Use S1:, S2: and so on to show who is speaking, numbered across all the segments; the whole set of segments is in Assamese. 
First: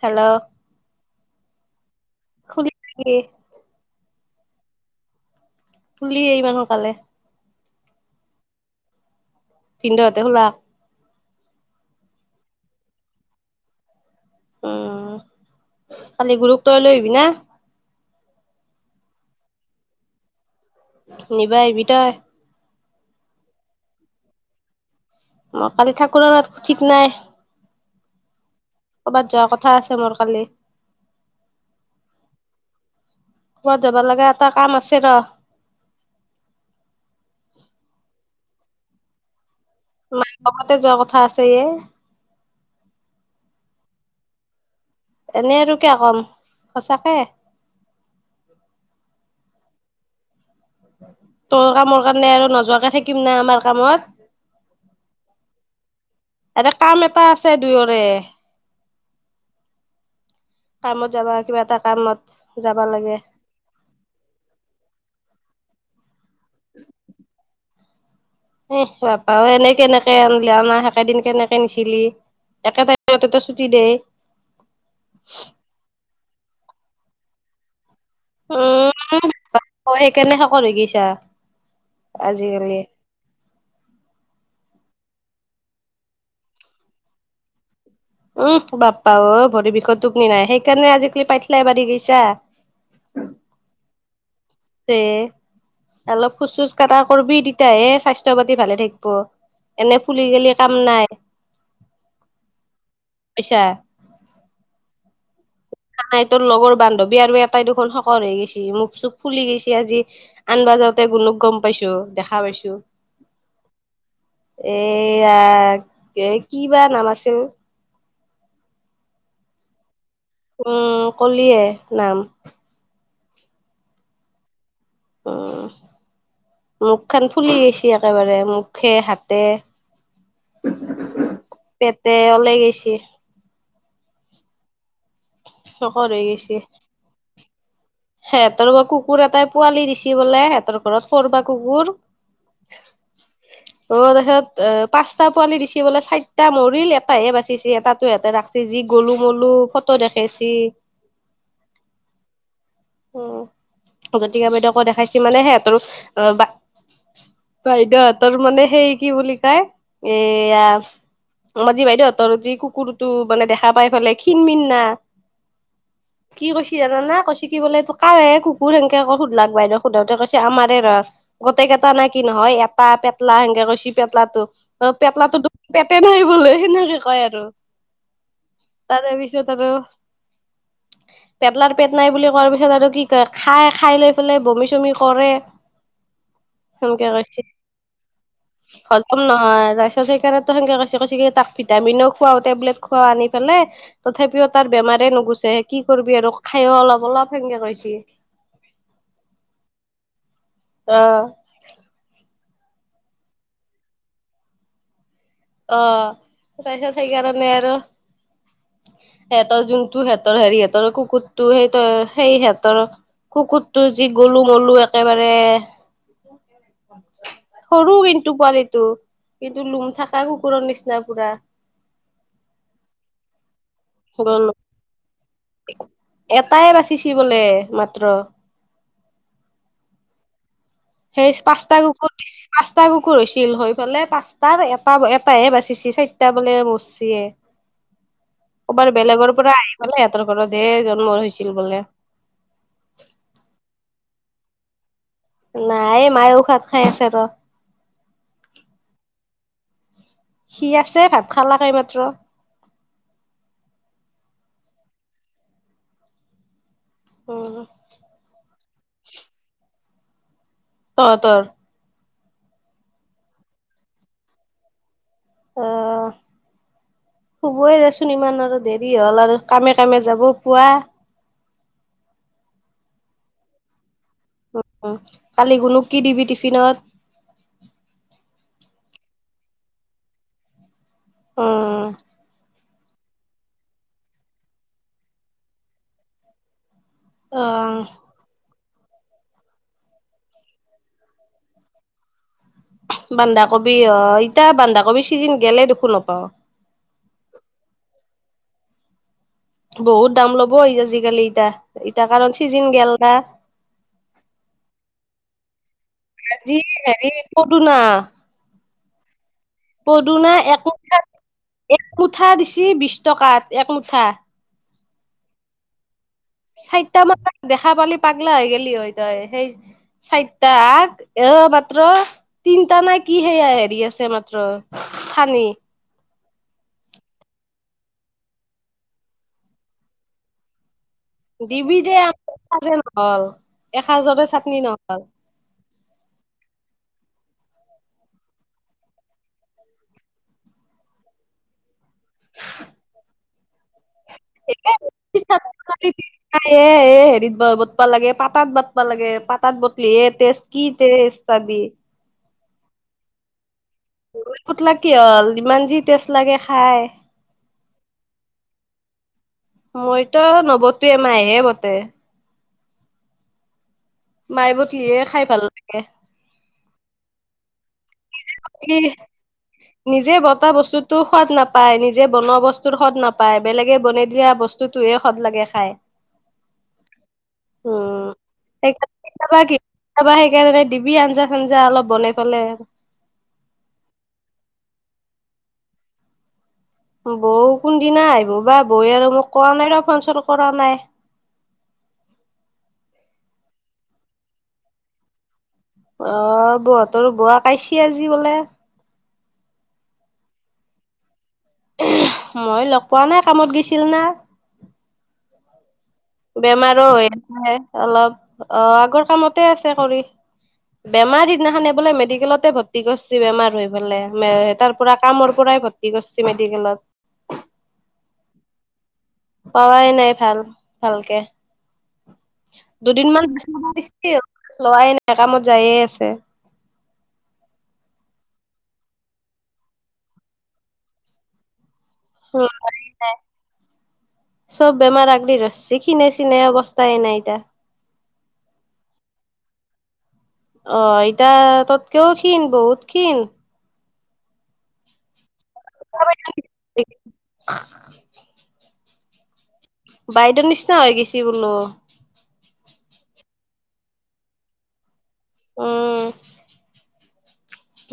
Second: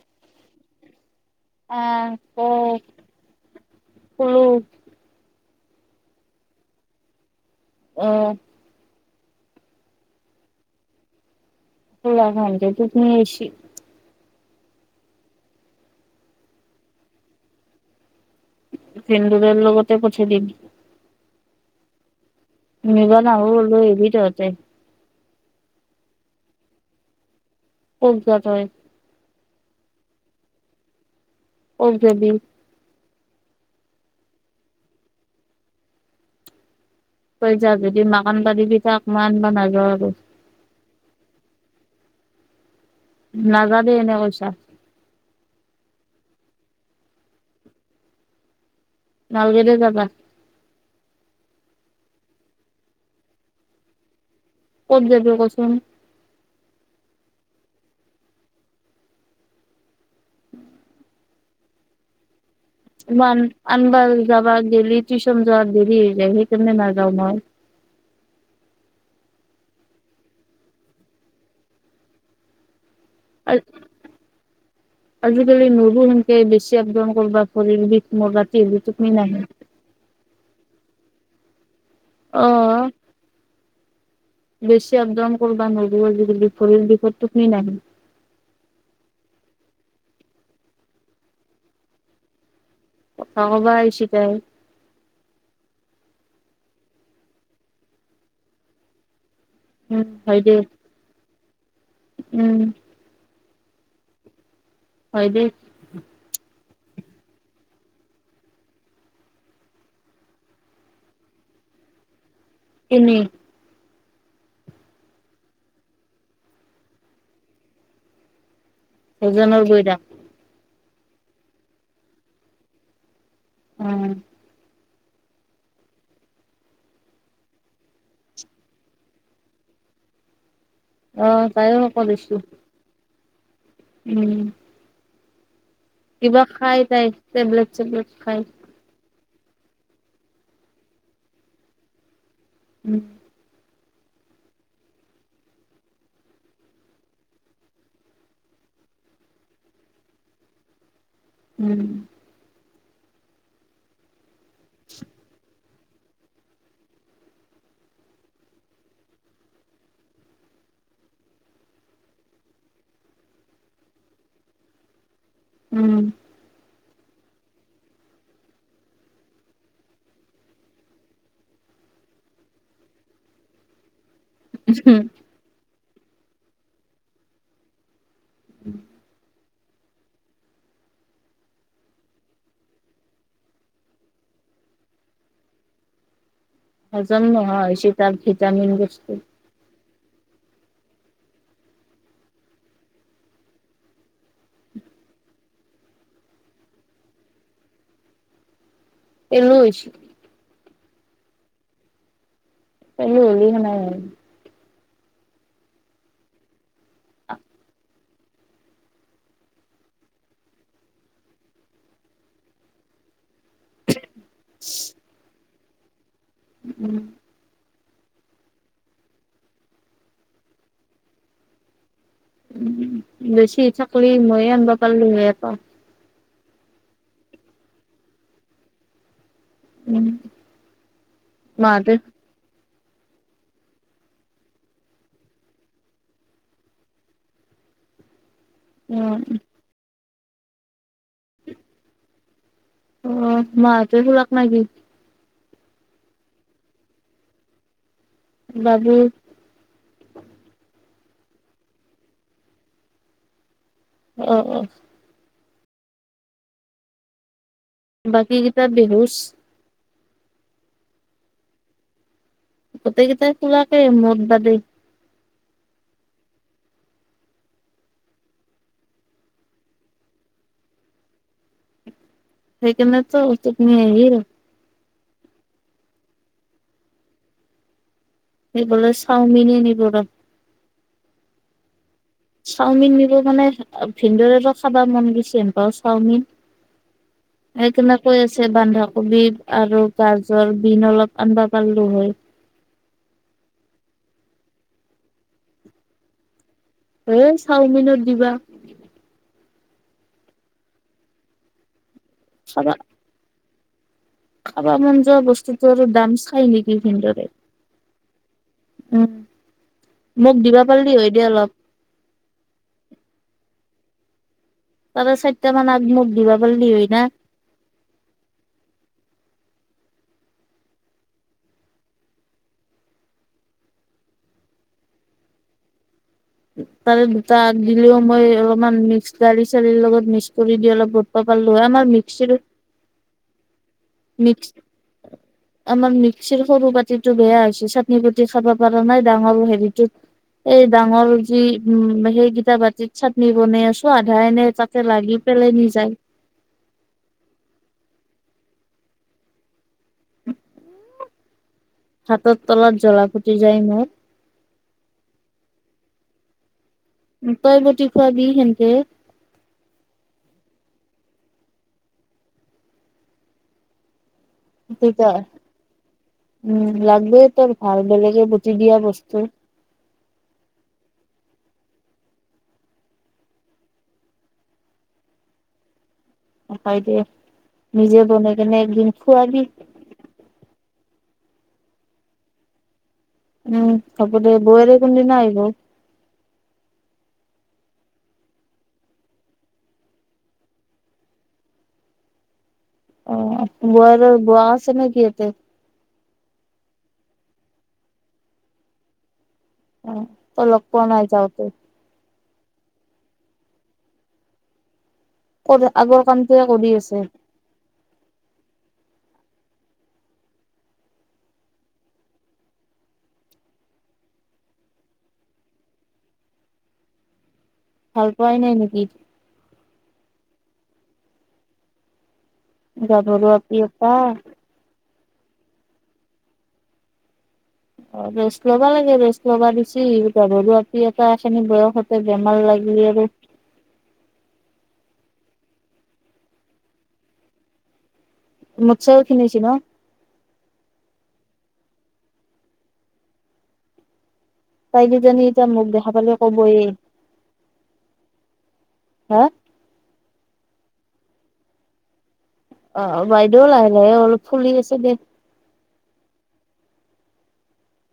S1: হেল্ল'।
S2: আহ।
S1: খুলি [unintelligible]
S2: উম!
S1: শুলিয়ে ইমান সোনকালে। ‌
S2: অ'হ!
S1: ভিনদেউহঁতে খোলা।
S2: [unintelligible]
S1: উম কালি গুৰুক তই লৈ আহিবি না?
S2: ইন্দুদাৰ লগতে পঠাই দিম।
S1: নিব আহিবি তই।
S2: নিব নাহো, লই আহিবি তহঁতে।
S1: অ' কালি থাকোঁ নাই তাত, ঠিক নাই।
S2: [unintelligible]
S1: কৰ'বাত যোৱা কথা আছে, মোৰ কালি।
S2: ক'ত যাবি?
S1: ক'বাত যাব লাগে এটা কাম আছে ৰ।
S2: তই যা যদি, মাক আনিবা দিবি তাক, মই আনিবা নাযাও আৰু।
S1: ততে যোৱা কথা আছে এ।
S2: নাজাঅ দে‌, এনে কৈছা।
S1: এনেই আৰু কিয় ক'ম! সঁচাকে।
S2: নখলগে দে যাবা।
S1: তোৰ কামৰ কাৰণে আৰু নোযোৱাকে থাকিম না আমাৰ কামত?
S2: ক'ত যাবি কছোন।
S1: এতে কাম এটা আছে দুয়োৰে। কামত যাবা, কিবা এটা কামত যাবা লাগে
S2: মই আনবাৰ জাবা গেলি টিউচন যোৱা দে, সেই কাৰণে নাযাওঁ মই।
S1: এহ বাপ্পাঐ! এনেই কেনেকে আনিলে, অনা সেকেদিন কেনেকে নিছিলি? একেট
S2: আ, আজিকালি ন'ৰো কে, বেছি আপডাওন কৰবা, ভৰিৰ বিষ, মোৰ‌ ৰাতি হ'লে
S1: উম
S2: টুপনী নাহে।
S1: অ সেইকাৰণে শকত হৈ গেইছা, আজিকালি।
S2: অ বেছি আপ-ডাউন কৰিব নোৱাৰিব আজিকালি। ভৰিৰ বিষত টোপনি নাহে।
S1: উহ বাপ্পা অ', ভৰি বিষত টোপনি নাই। সেইকাৰণে আজিকালি পাইঠিলাই বাঢ়ি গৈছা।
S2: কথা কবা আইছি তাই।
S1: তে। অলপ খোজ-চোজ কাঢ়া কৰবি। তেতিয়াহে স্বাস্থ্যপাতি ভালে থাকিব। এনে
S2: উম
S1: ফুলি
S2: হয়
S1: গেলে
S2: দে
S1: কাম নাই।
S2: উম
S1: পাইছা?
S2: হয় দে।
S1: নাই তোৰ লগৰ বান্ধৱী আৰু এটাই দুখোন শকত হৈ গৈছে। মুখ- চোখ ফুলি গৈছে আজি। আনবা যাওঁতে গুণোক গম পাইছোঁ। দেখা পাইছোঁ।
S2: তিনি
S1: এয়া, কি বা নাম আছিল?
S2: [unintelligible]
S1: উম, কলিয়ে নাম।
S2: উম!
S1: অ'! মুখ খান ফুলি গৈছে, একেবাৰে মুখে হাতে।
S2: অ তাইও শকত
S1: পেটে
S2: হৈছি
S1: ওলাই গৈছে।
S2: উম!
S1: শকত হৈ
S2: কিবা
S1: গৈছি
S2: খায় তাই, টেবলেট -চেবলেট খায়।
S1: সিহঁতৰ বা কুকুৰ এটাই পোৱালি দিছে বোলে, সিহঁতৰ ঘৰত। কৰবা কুকুৰ?
S2: উম!
S1: অ'! তাৰপিছত, অ' পাঁচটা পোৱালি দিছে বোলে। চাৰিটা মৰিল, এটাহে বাচিছে। এটাতো ইহঁতে ৰাখিছে। যি গলো মলো ফটো দেখাইছি।
S2: উম!
S1: উম, জতিকা বাইদেউক দেখাইছি মানে, সিহঁতৰ অ' বা বাইদেউহঁতৰ মানে, সেই কি বুলি কয় এয়া আমাৰ যি বাইদেউহঁতৰ যি কুকুৰটো মানে, দেখা পাই পেলাই ক্ষীণ মিন না।
S2: উম!
S1: কি জানানে কি বোলে এইটো কাৰ এই, কুকুৰ সেনকে আকৌ সোধলাক, বাইদেউ সোধাওতে কৈছে, আমাৰে হয়। গোটেইকেইটা কি নহয়। এটা পেটলা সেনকে কৈছি। পেটলাটো অ' পেটলাটো পেটে নাই বোলে, সেনেকে কয় আৰু। তাৰেপিছত আৰু পেটলাৰ পেট নাই বুলি কৱাৰ পিছত আৰু কি কয়, খায়, খায়, লৈ পেলাই বমি চমি কৰে। সেনেক
S2: হজম
S1: কৈছে,
S2: নোহোৱা হৈছি তাৰ ভিটামিন বস্তু
S1: হজম নহয়। সেইকাৰণে, কে কৈছে কি, তাক ভিটামিনো খোৱাওতে খোৱও আনি পেলে। তথাপিও তাৰ বেমাৰ নুগুচে। কি কৰিবি আৰু খাইও অলপ, অলপ সেনেকে কৈছি।
S2: পেলু হৈছি।
S1: অ'!
S2: [unintelligible]
S1: অ'! পইচা সেইকাৰনে আৰু সিহঁতৰ, যোনটো সিহঁতৰ হেৰি, সিহঁতৰ কুকুৰটো সেই, সেই সিহঁতৰ কুকুৰটো যি গলো মলো একেবাৰে।
S2: উম
S1: সৰু কিন্তু পোৱালিটো। কিন্তু, লুম থাকা কুকুৰৰ নিচিনা পুৰা।
S2: উম, বেছি থাকলি
S1: গলু
S2: মইয়ে আনিব পাৰিলো হে এটা।
S1: এটাই বাচিচি বোলে মাত্ৰ।
S2: উম।
S1: সেই পাছ তা
S2: মাহঁতে
S1: কুকুৰ পাঁচ চটা কুকুৰ হৈছিল হৈ ফালে পাঁচটা এটা এটাহে বাচিছে চাৰিটা বোলে মৰিচি। ক'বাৰ
S2: অ
S1: বেলেগৰ পৰা আহি পালাই সিহঁতৰ ঘৰত যে জন্ম হৈছিল বোলে।
S2: অ, মাত ফলক নি
S1: নাই এই মাৰ ও ভাত খাই আছে ৰ।
S2: বাবু
S1: যে ভাত খালালা খাই মাত্ৰ।
S2: অ, অ।
S1: অ।
S2: বাকী কেইটা বেহোচ।
S1: অ ত।
S2: গোটেইকেইটাই খোলাকে মদ বাদে।
S1: অহ। হুবই দেচোন ইমান আৰু দেৰি হ'ল আৰু কামে কামে যাব পুৱা
S2: সেইকাৰনেতো টোপনি আহিল।
S1: উম কালি গুনু কি দিবি টিফিনত?
S2: এইবোলে চাওমিন এ নিব।
S1: উম
S2: চাওমিন নিব মানে ভিনদৰেত খাবা মন গৈছে এনুকোৱা চাওমিন।
S1: অ
S2: সেকেনে কৈ আছে বান্ধক। কবি আৰু গাজৰ বিন অলপ আনবা পাৰিলো হয়।
S1: বানধাকবি অ ইতা বানধাকবি চিজিন গেলে দেখোন নপাও।
S2: এ চাওমিনত দিবা।
S1: বহুত দাম ল'ব আজিকালি ইতা, ইতা কাৰণ চিজিন
S2: খাবা
S1: গেল না।
S2: খাবা মন যোৱা বস্তুটোৰ দাম চাই
S1: আজি
S2: নেকি
S1: হেৰি
S2: ভিন্দৰে?
S1: পদুনা
S2: উম।
S1: পদুনা
S2: মোক দিবা পাৰলি
S1: একমূঠা
S2: হয় দে অলপ
S1: একমুঠা দিছে বিশ টকাত একম ঠা।
S2: তাৰ চাৰিটা মান আগ দিবা পাৰলি হয়
S1: চাৰিটা
S2: না
S1: মান দেখা পালি পাগলা হৈ গেলি হয় তই সেই চাৰিটা এ মাত্ৰ তিনটা নাই কি সেয়া হেৰি আছে মাত্ৰ। থানি।
S2: তাৰে দুটা আগ দিলেও মই অলপমান মিক্স গাড়ী চালিৰ লগত মিক্স কৰি দি অলপ প পালোঁ হয়
S1: দিবি দে
S2: আমাৰ মিক্সিৰ
S1: এসাঁজে নহল এসাঁজৰে
S2: মিক্স,
S1: চাটনি নহল
S2: আমাৰ মিক্সিৰ সৰু বাতি টো বেয়া হৈছে চাটনি পুতি খাব পৰা নাই ডাঙৰ হেৰিটোত। এই ডাঙৰ যি উম সেইকিটা বাতিত চাটনি বনাই আছো। আধা এনে তাতে লাগি পেলেনি যায়
S1: হেৰিতটা লাগে পাত [unintelligible] পাতাত বাটবা লাগে, পাতাত বটলি এ টেষ্ট কি টেষ্ট পাবি
S2: হাতত তলত জ্বলা ফুটি যায় মোৰ
S1: ফুতলা কি হল ইমান যি টেষ্ট লাগে খাই।
S2: তই বটি খোৱাবি সেনকে।
S1: ত এ মাইহে বতে। মাই বটলিয়ে খাই ভাল লাগে।
S2: লাগব তোৰ ভাল বেলেগে বটি দিয়া
S1: কি
S2: বস্তু
S1: নিজে বতা বস্তুতো সোৱাদ নাপায়, নিজে বনোৱা বস্তুৰ সোৱাদ নাপায় বেলেগে বনাই দিয়া বস্তুতো টোৱে সোৱাদ লাগে খায়।
S2: অ' হয় দে। নিজে বনাইকেনে একদিন
S1: সেইকাৰণে কেতিয়াবা
S2: খুৱাবি।
S1: কি কেতিয়াবা সেইকাৰণে দিবি আঞ্জা-চাঞ্জা, অলপ বনাই পেলে।
S2: উম, হব দে। বৌৱেৰে কোনদিনা আহিব?
S1: বৌ কোনদিনা আহিব বা? বৌৱে আৰু মোক কৰা নাই ৰ'। ফোন-চন কৰা নাই। [inaudible]
S2: অ' বৌৱেৰৰ বোৱাক আছে নেকি এতে?
S1: অ' বৌহঁতৰো বৌৱা পাইছি আজি বোলে।
S2: অ'। তই লগ পোৱা নাই যাওঁতে?
S1: মই লগ পোৱা নাই। কামত গৈছিলোঁ না?
S2: কৰ আগৰ কামটোৱে কৰি
S1: বেমাৰো হৈ আছে অলপ। অ' আগৰ কামতে আছে কৰি। বেমাৰ সিদিনাখনে বোলে মেডিকেলতে ভৰ্তি কৰছি, বেমাৰ হৈ পেলে। মে- তাৰ পৰা কামৰ পৰা ই ভৰ্তি কৰছি মেডিকেলত।
S2: ভাল পোৱাই নাই নেকি?
S1: পাৱাই নাই ভাল, ভালকে।
S2: গাভৰু
S1: দুদিনমান
S2: আপি
S1: বিচ [inaudible]
S2: এটা
S1: দিছিল। লোৱাই নাই। কামত যায়ে আছে।
S2: অ' ৰেষ্ট ল'বা লাগে। ৰেষ্ট ল'বা দিছি। গাভৰু আপি এটা এখিনি বয়সত
S1: [inaudible] চব বেমাৰ আ ৰি ধৰছি। খিনাই চিনাই অৱস্থাই নাই ইতা।
S2: মোতছেও খিনাইছি ন'?
S1: অ' ইটা তোতকেও ক্ষীণ, বহুত ক্ষীণ।
S2: তাই কিজানি এতিয়া মোক দেখা পালে ক'বয়ে হা?
S1: বাইদৰ নিচিনা হৈ গৈছি বোলো।
S2: অ' বাইদেউ লাহে - লাহে অলপ ফুলি আছে দে।
S1: উম।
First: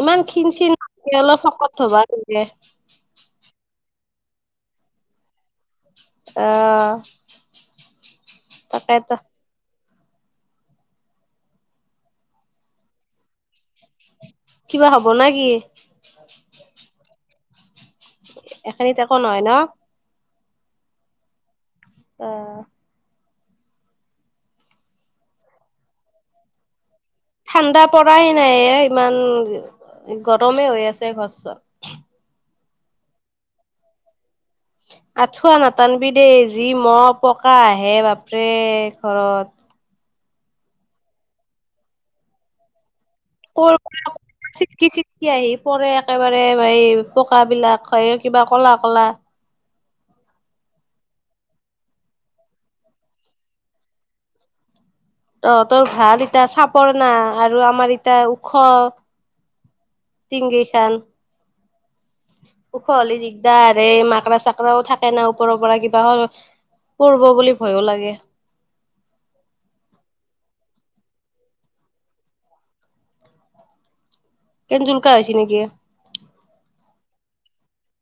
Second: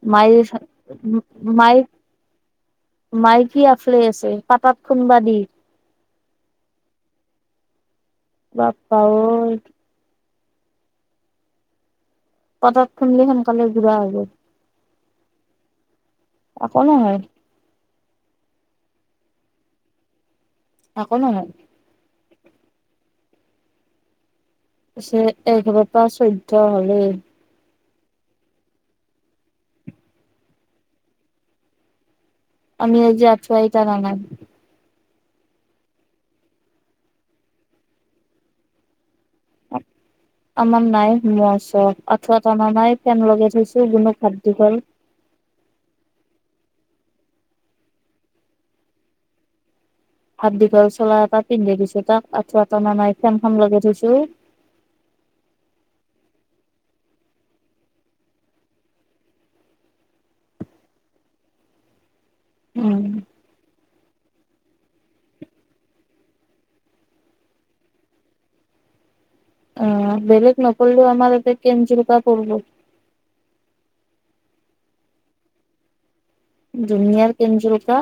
S1: ইমান
S2: মাইল
S1: ক্ষীণ
S2: ছ-
S1: চিন অলপ শকত
S2: মাই-
S1: হবা লাগে
S2: মাইক কি আফলে আছে? পাতাত খুন্দবা দি।
S1: অ'।
S2: বাপা ঐ। পতাত খুন্দলি সোনকালে গুড়া হৈ যায়।
S1: কিবা হ'ব না কি?
S2: একো নহয়।
S1: এখিনিত একো নহয় ন'?
S2: এক' নহয়।
S1: অ'।
S2: পিছে এ- কিবা পা- চৈধ্য হলে।
S1: ঠাণ্ডা পৰাই নাই ঐ ইমান, গৰমে হৈ আছে ঘৰ-চৰ।
S2: আমি আজি আঠুৱাই তাৰা নাই।
S1: আঁঠুৱা নাটানবি দেই। যি মহ-পকা আহে বাপৰে। ঘৰত।
S2: আমাৰ নাই। মহ-চহ আঁঠুৱা তৰা নাই। ফেন লগাই
S1: ক'ৰ
S2: থৈছো গুণুক হাত
S1: [inaudible]
S2: দীঘল
S1: চিটকি-চিটকি আহি পৰে একেবাৰে এই পোকবিলাক, হয়ৈ কিবা কলা-কলা।
S2: হাত দীঘল চোলা এটা পিন্ধাই দিছোঁ তাক। আঠুৱা তনা নাই। ফেন খন লগাই থৈছোঁ।
S1: অ' তোৰ ভাল এতিয়া। চাপৰ না? আৰু আমাৰ এতিয়া ওখ টিঙ কেইখান। ওখ
S2: উম
S1: হলি দিকদাৰ এ। মাক ৰা-চাকৰাও থাকে না, ওপৰৰ পৰা কিবা হ- পৰব' বুলি ভয়ো লাগে।
S2: অ' বেলেগ নপৰিলেও আমাৰ এতে কেনজোলকা পৰিব।
S1: কেনজোলকা হৈছি নেকি?
S2: ডুনিয়াৰ কেনজেলোকা।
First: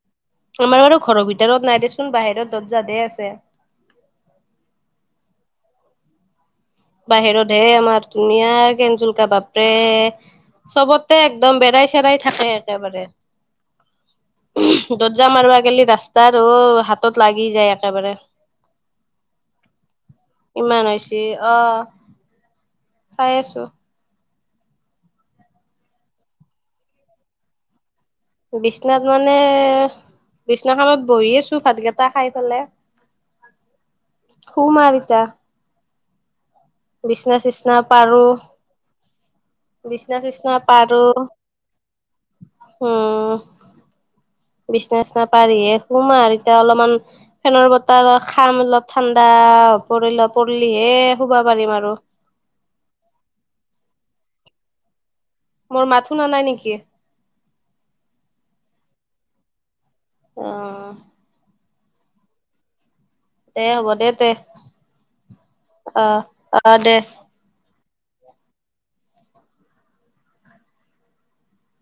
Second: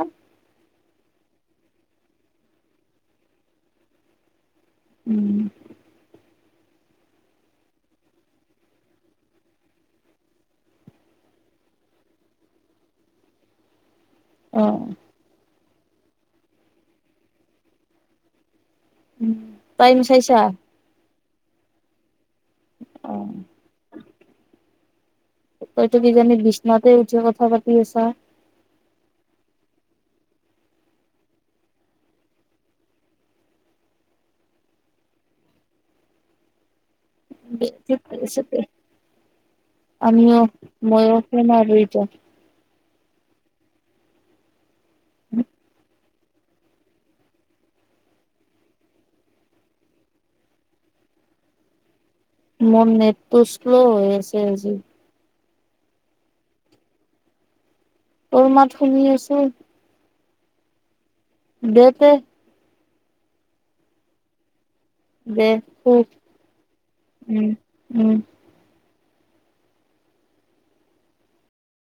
S1: আমাৰ বাৰু ঘৰৰ ভিতৰত নাই দেচোন বাহিৰত দতজাদে আছে।
S2: উম।
S1: বাহিৰত হে আমাৰ ধুনীয়া কেনজুলকা বাপৰে চবতে একদম বেৰাই চেৰাই থাকে একেবাৰে
S2: অ
S1: দত যাম আৰু আগালি ৰাস্তা আৰুো হাতত লাগি যায় একেবাৰে
S2: উ তাইম চাইছা
S1: ইমান হৈছে অ
S2: অ
S1: চাই আছো
S2: তইতো কিজানি বিচনাতে উঠি কথা পাতি আছা
S1: বিচনাত মানে বিছনাখনত বহি আছো ভাত কেইটা খাই পেলাই সু মাৰিতা বিচনা চিচিনা পাৰো।
S2: আছা
S1: বিচনা
S2: আমিও
S1: চিচনা পাৰো।
S2: মইও শুম আৰু এতিয়া
S1: উম বিচনেছ ন পাৰিয়ে সুমাৰ এতিয়া অলপমান ফেনৰ বতাহ খাম অলপ ঠাণ্ডা পৰিল পৰিলিহে শুব পাৰিম আৰু
S2: মোৰ নেটটো শ্ল হৈ আছে আজি
S1: মোৰ মাত শুন নাই নেকি?
S2: তোৰ মাত শুনি আছো
S1: অ
S2: দেতে
S1: দে হ'ব দে তে।
S2: দে খুব
S1: অ অ দে
S2: উম উম